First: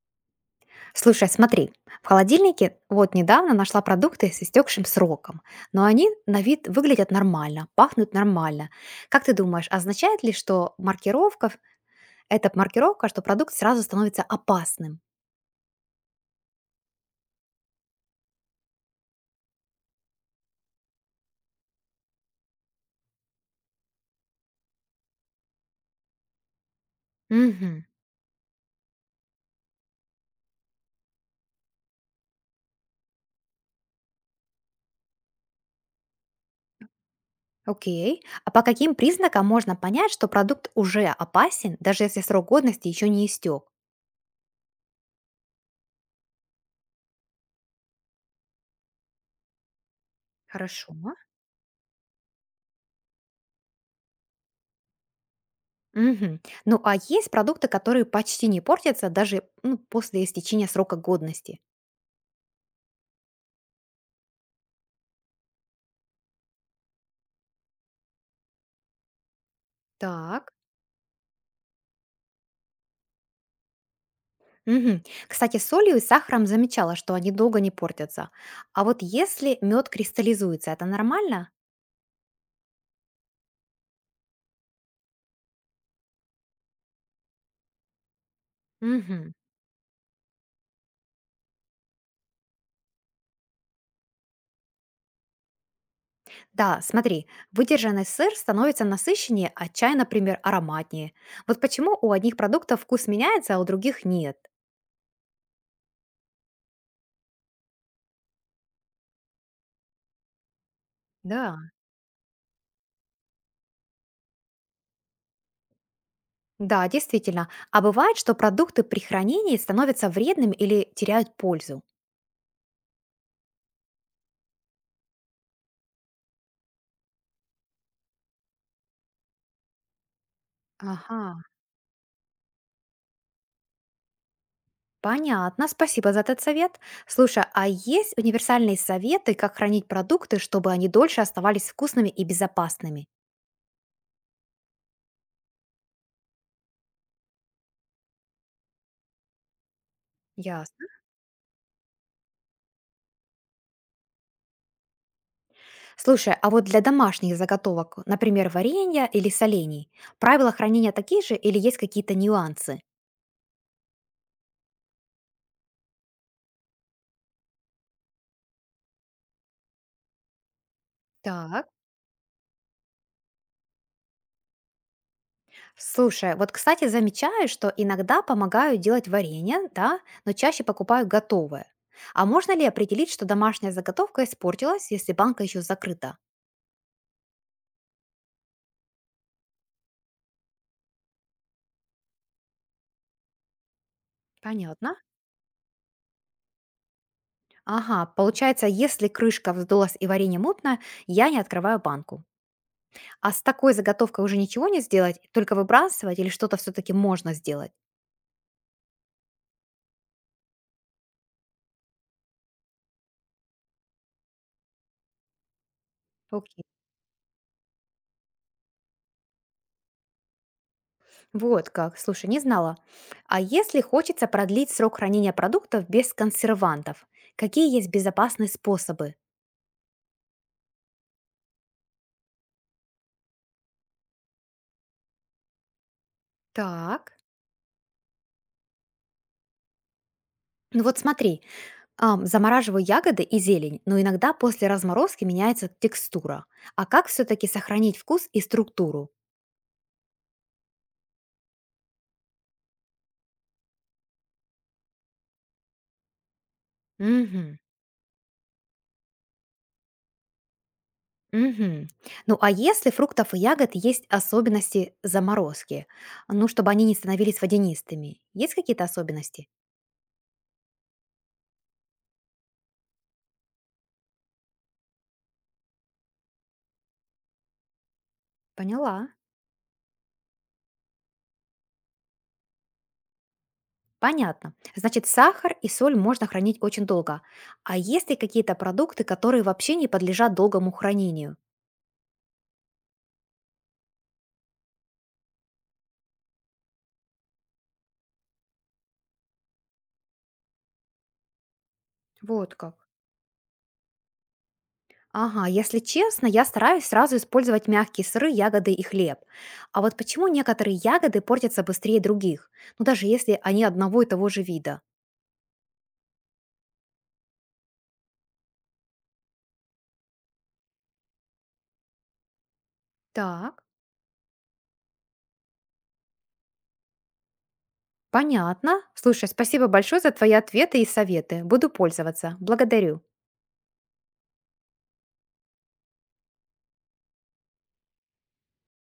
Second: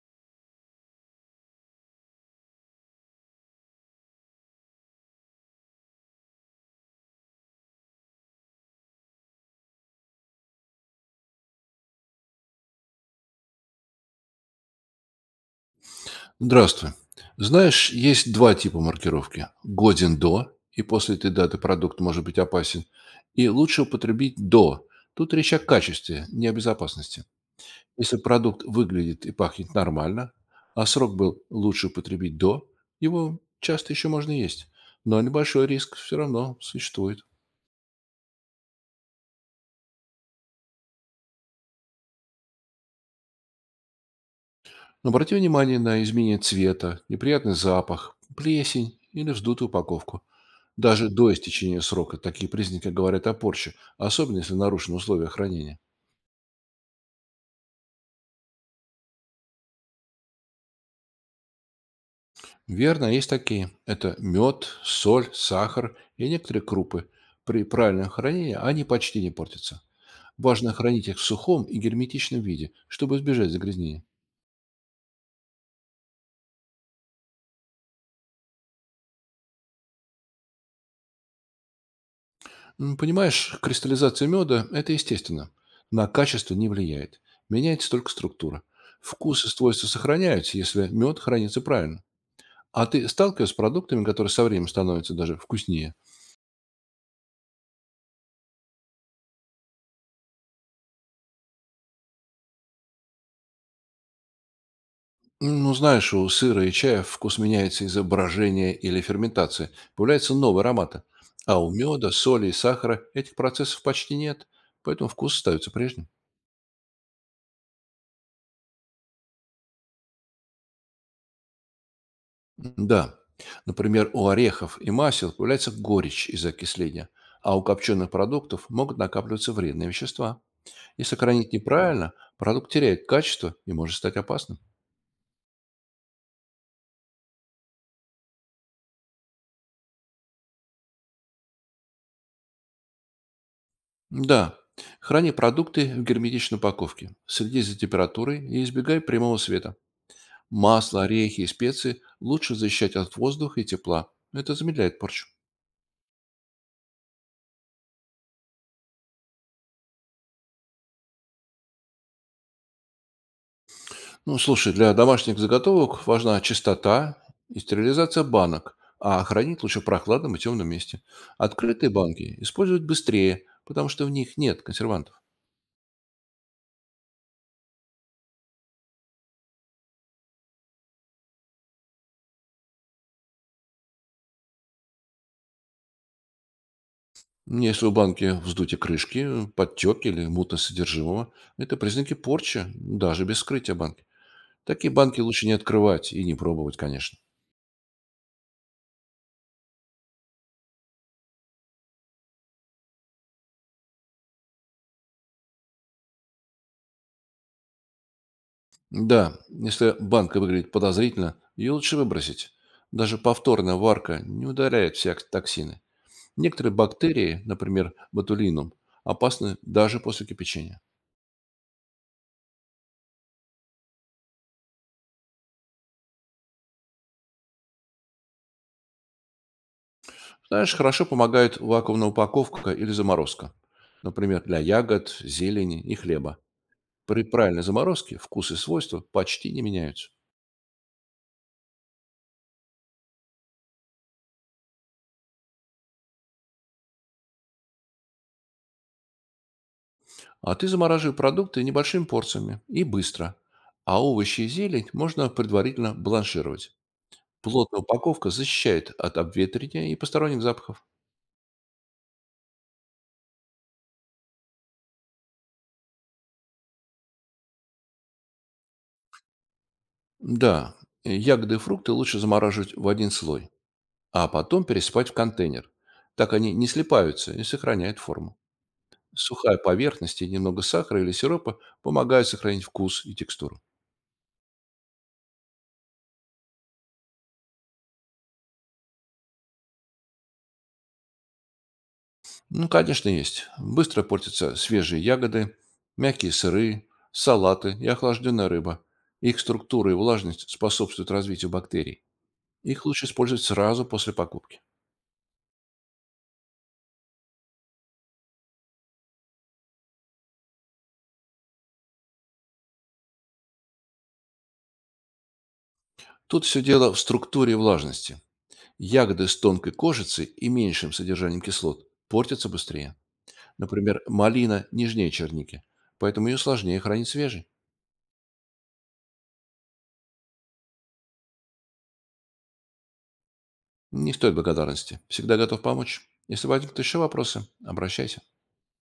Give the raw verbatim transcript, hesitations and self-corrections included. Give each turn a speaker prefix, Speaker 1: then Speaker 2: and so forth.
Speaker 1: Слушай, смотри, в холодильнике вот недавно нашла продукты с истекшим сроком, но они на вид выглядят нормально, пахнут нормально. Как ты думаешь, означает ли, что маркировка, эта маркировка, что продукт сразу становится опасным?
Speaker 2: Здравствуй. Знаешь, есть два типа маркировки. Годен до, и после этой даты продукт может быть опасен. И лучше употребить до. Тут речь о качестве, не о безопасности.
Speaker 1: Угу.
Speaker 2: Если продукт выглядит и пахнет нормально, а срок был лучше употребить до, его часто еще можно есть. Но небольшой риск все равно существует.
Speaker 1: Окей. А по каким признакам можно понять, что продукт уже опасен, даже если срок годности еще не истек?
Speaker 2: Но обрати внимание на изменение цвета, неприятный запах, плесень или вздутую упаковку.
Speaker 1: Хорошо.
Speaker 2: Даже до истечения срока такие признаки говорят о порче, особенно если нарушены условия хранения.
Speaker 1: Мгм. Ну а есть продукты, которые почти не портятся даже ну, после истечения срока годности?
Speaker 2: Верно, есть такие. Это мед, соль, сахар и некоторые крупы. При правильном хранении они почти не портятся.
Speaker 1: Так.
Speaker 2: Важно хранить их в сухом и герметичном виде, чтобы избежать загрязнения.
Speaker 1: Мгм. Кстати, с солью и сахаром замечала, что они долго не портятся. А вот если мед кристаллизуется, это нормально?
Speaker 2: М, Понимаешь, кристаллизация меда– это естественно. На качество не влияет. Меняется только структура.
Speaker 1: Мгм.
Speaker 2: Вкус и свойства сохраняются, если мед хранится правильно. А ты сталкиваешься с продуктами, которые со временем становятся даже вкуснее?
Speaker 1: Да, смотри, выдержанный сыр становится насыщеннее, а чай, например, ароматнее. Вот почему у одних продуктов вкус меняется, а у других нет.
Speaker 2: Ну, знаешь, у сыра и чая вкус меняется из-за брожения или ферментации. Появляются новые ароматы. А
Speaker 1: Да.
Speaker 2: у меда, соли и сахара этих процессов почти нет, поэтому вкус остается прежним.
Speaker 1: Да, действительно. А бывает, что продукты при хранении становятся вредными или теряют пользу.
Speaker 2: Да, например, у орехов и масел появляется горечь из-за окисления, а у копченых продуктов могут накапливаться вредные вещества. Если
Speaker 1: Ага.
Speaker 2: хранить неправильно, продукт теряет качество и может стать опасным.
Speaker 1: Понятно, спасибо за этот совет. Слушай, а есть универсальные советы, как хранить продукты, чтобы они дольше оставались вкусными и безопасными?
Speaker 2: Да, храни продукты в герметичной упаковке, следи за температурой и избегай прямого света.
Speaker 1: Ясно.
Speaker 2: Масло, орехи и специи лучше защищать от воздуха и тепла. Это замедляет порчу.
Speaker 1: Слушай, а вот для домашних заготовок, например, варенья или солений, правила хранения такие же или есть какие-то нюансы?
Speaker 2: Ну, слушай, для домашних заготовок важна чистота и стерилизация банок, а хранить лучше в прохладном и темном месте.
Speaker 1: Так.
Speaker 2: Открытые банки использовать быстрее, потому что в них нет консервантов.
Speaker 1: Слушай, вот, кстати, замечаю, что иногда помогаю делать варенье, да, но чаще покупаю готовое. А можно ли определить, что домашняя заготовка испортилась, если банка еще закрыта?
Speaker 2: Если у банки вздутие крышки, подтеки или мутность содержимого, это признаки порчи, даже без вскрытия банки. Такие
Speaker 1: Понятно.
Speaker 2: банки лучше не открывать и не пробовать, конечно.
Speaker 1: Ага, получается, если крышка вздулась и варенье мутно, я не открываю банку. А с такой заготовкой уже ничего не сделать, только выбрасывать или что-то все-таки можно сделать?
Speaker 2: Да, если банка выглядит подозрительно, ее лучше выбросить. Даже повторная варка не удаляет все ак- токсины.
Speaker 1: Окей.
Speaker 2: Некоторые бактерии, например, ботулинум, опасны даже после кипячения.
Speaker 1: Вот как, слушай, не знала. А если хочется продлить срок хранения продуктов без консервантов, какие есть безопасные способы?
Speaker 2: Знаешь, хорошо помогает вакуумная упаковка или заморозка. Например, для ягод, зелени и хлеба.
Speaker 1: Так.
Speaker 2: При правильной заморозке вкус и свойства почти не меняются.
Speaker 1: Ну вот смотри, ам, замораживаю ягоды и зелень, но иногда после разморозки меняется текстура. А как все-таки сохранить вкус и структуру?
Speaker 2: А ты замораживай продукты небольшими порциями и быстро. А овощи и зелень можно предварительно бланшировать.
Speaker 1: Мгм.
Speaker 2: Плотная упаковка защищает от обветривания и посторонних запахов.
Speaker 1: Мгм. Ну, а если фруктов и ягод есть особенности заморозки, ну, чтобы они не становились водянистыми, есть какие-то особенности?
Speaker 2: Да, э, ягоды и фрукты лучше замораживать в один слой, а потом пересыпать в контейнер. Так они не слипаются и сохраняют форму.
Speaker 1: Поняла.
Speaker 2: Сухая поверхность и немного сахара или сиропа помогают сохранить вкус и текстуру.
Speaker 1: Понятно. Значит, сахар и соль можно хранить очень долго. А есть ли какие-то продукты, которые вообще не подлежат долгому хранению?
Speaker 2: Ну, конечно, есть. Быстро портятся свежие ягоды, мягкие сыры, салаты и охлажденная рыба. Их структура и влажность способствуют развитию бактерий.
Speaker 1: Вот
Speaker 2: Их
Speaker 1: как.
Speaker 2: лучше использовать сразу после покупки.
Speaker 1: Ага, если честно, я стараюсь сразу использовать мягкие сыры, ягоды и хлеб. А вот почему некоторые ягоды портятся быстрее других? Ну, даже если они одного и того же вида.
Speaker 2: Тут все дело в структуре влажности. Ягоды с тонкой кожицей и меньшим содержанием кислот портятся быстрее.
Speaker 1: Так.
Speaker 2: Например, малина нежнее черники, поэтому ее сложнее хранить свежей.
Speaker 1: Понятно. Слушай, спасибо большое за твои ответы и советы. Буду пользоваться. Благодарю.
Speaker 2: Не стоит благодарности. Всегда готов помочь. Если возникнут еще вопросы, обращайся.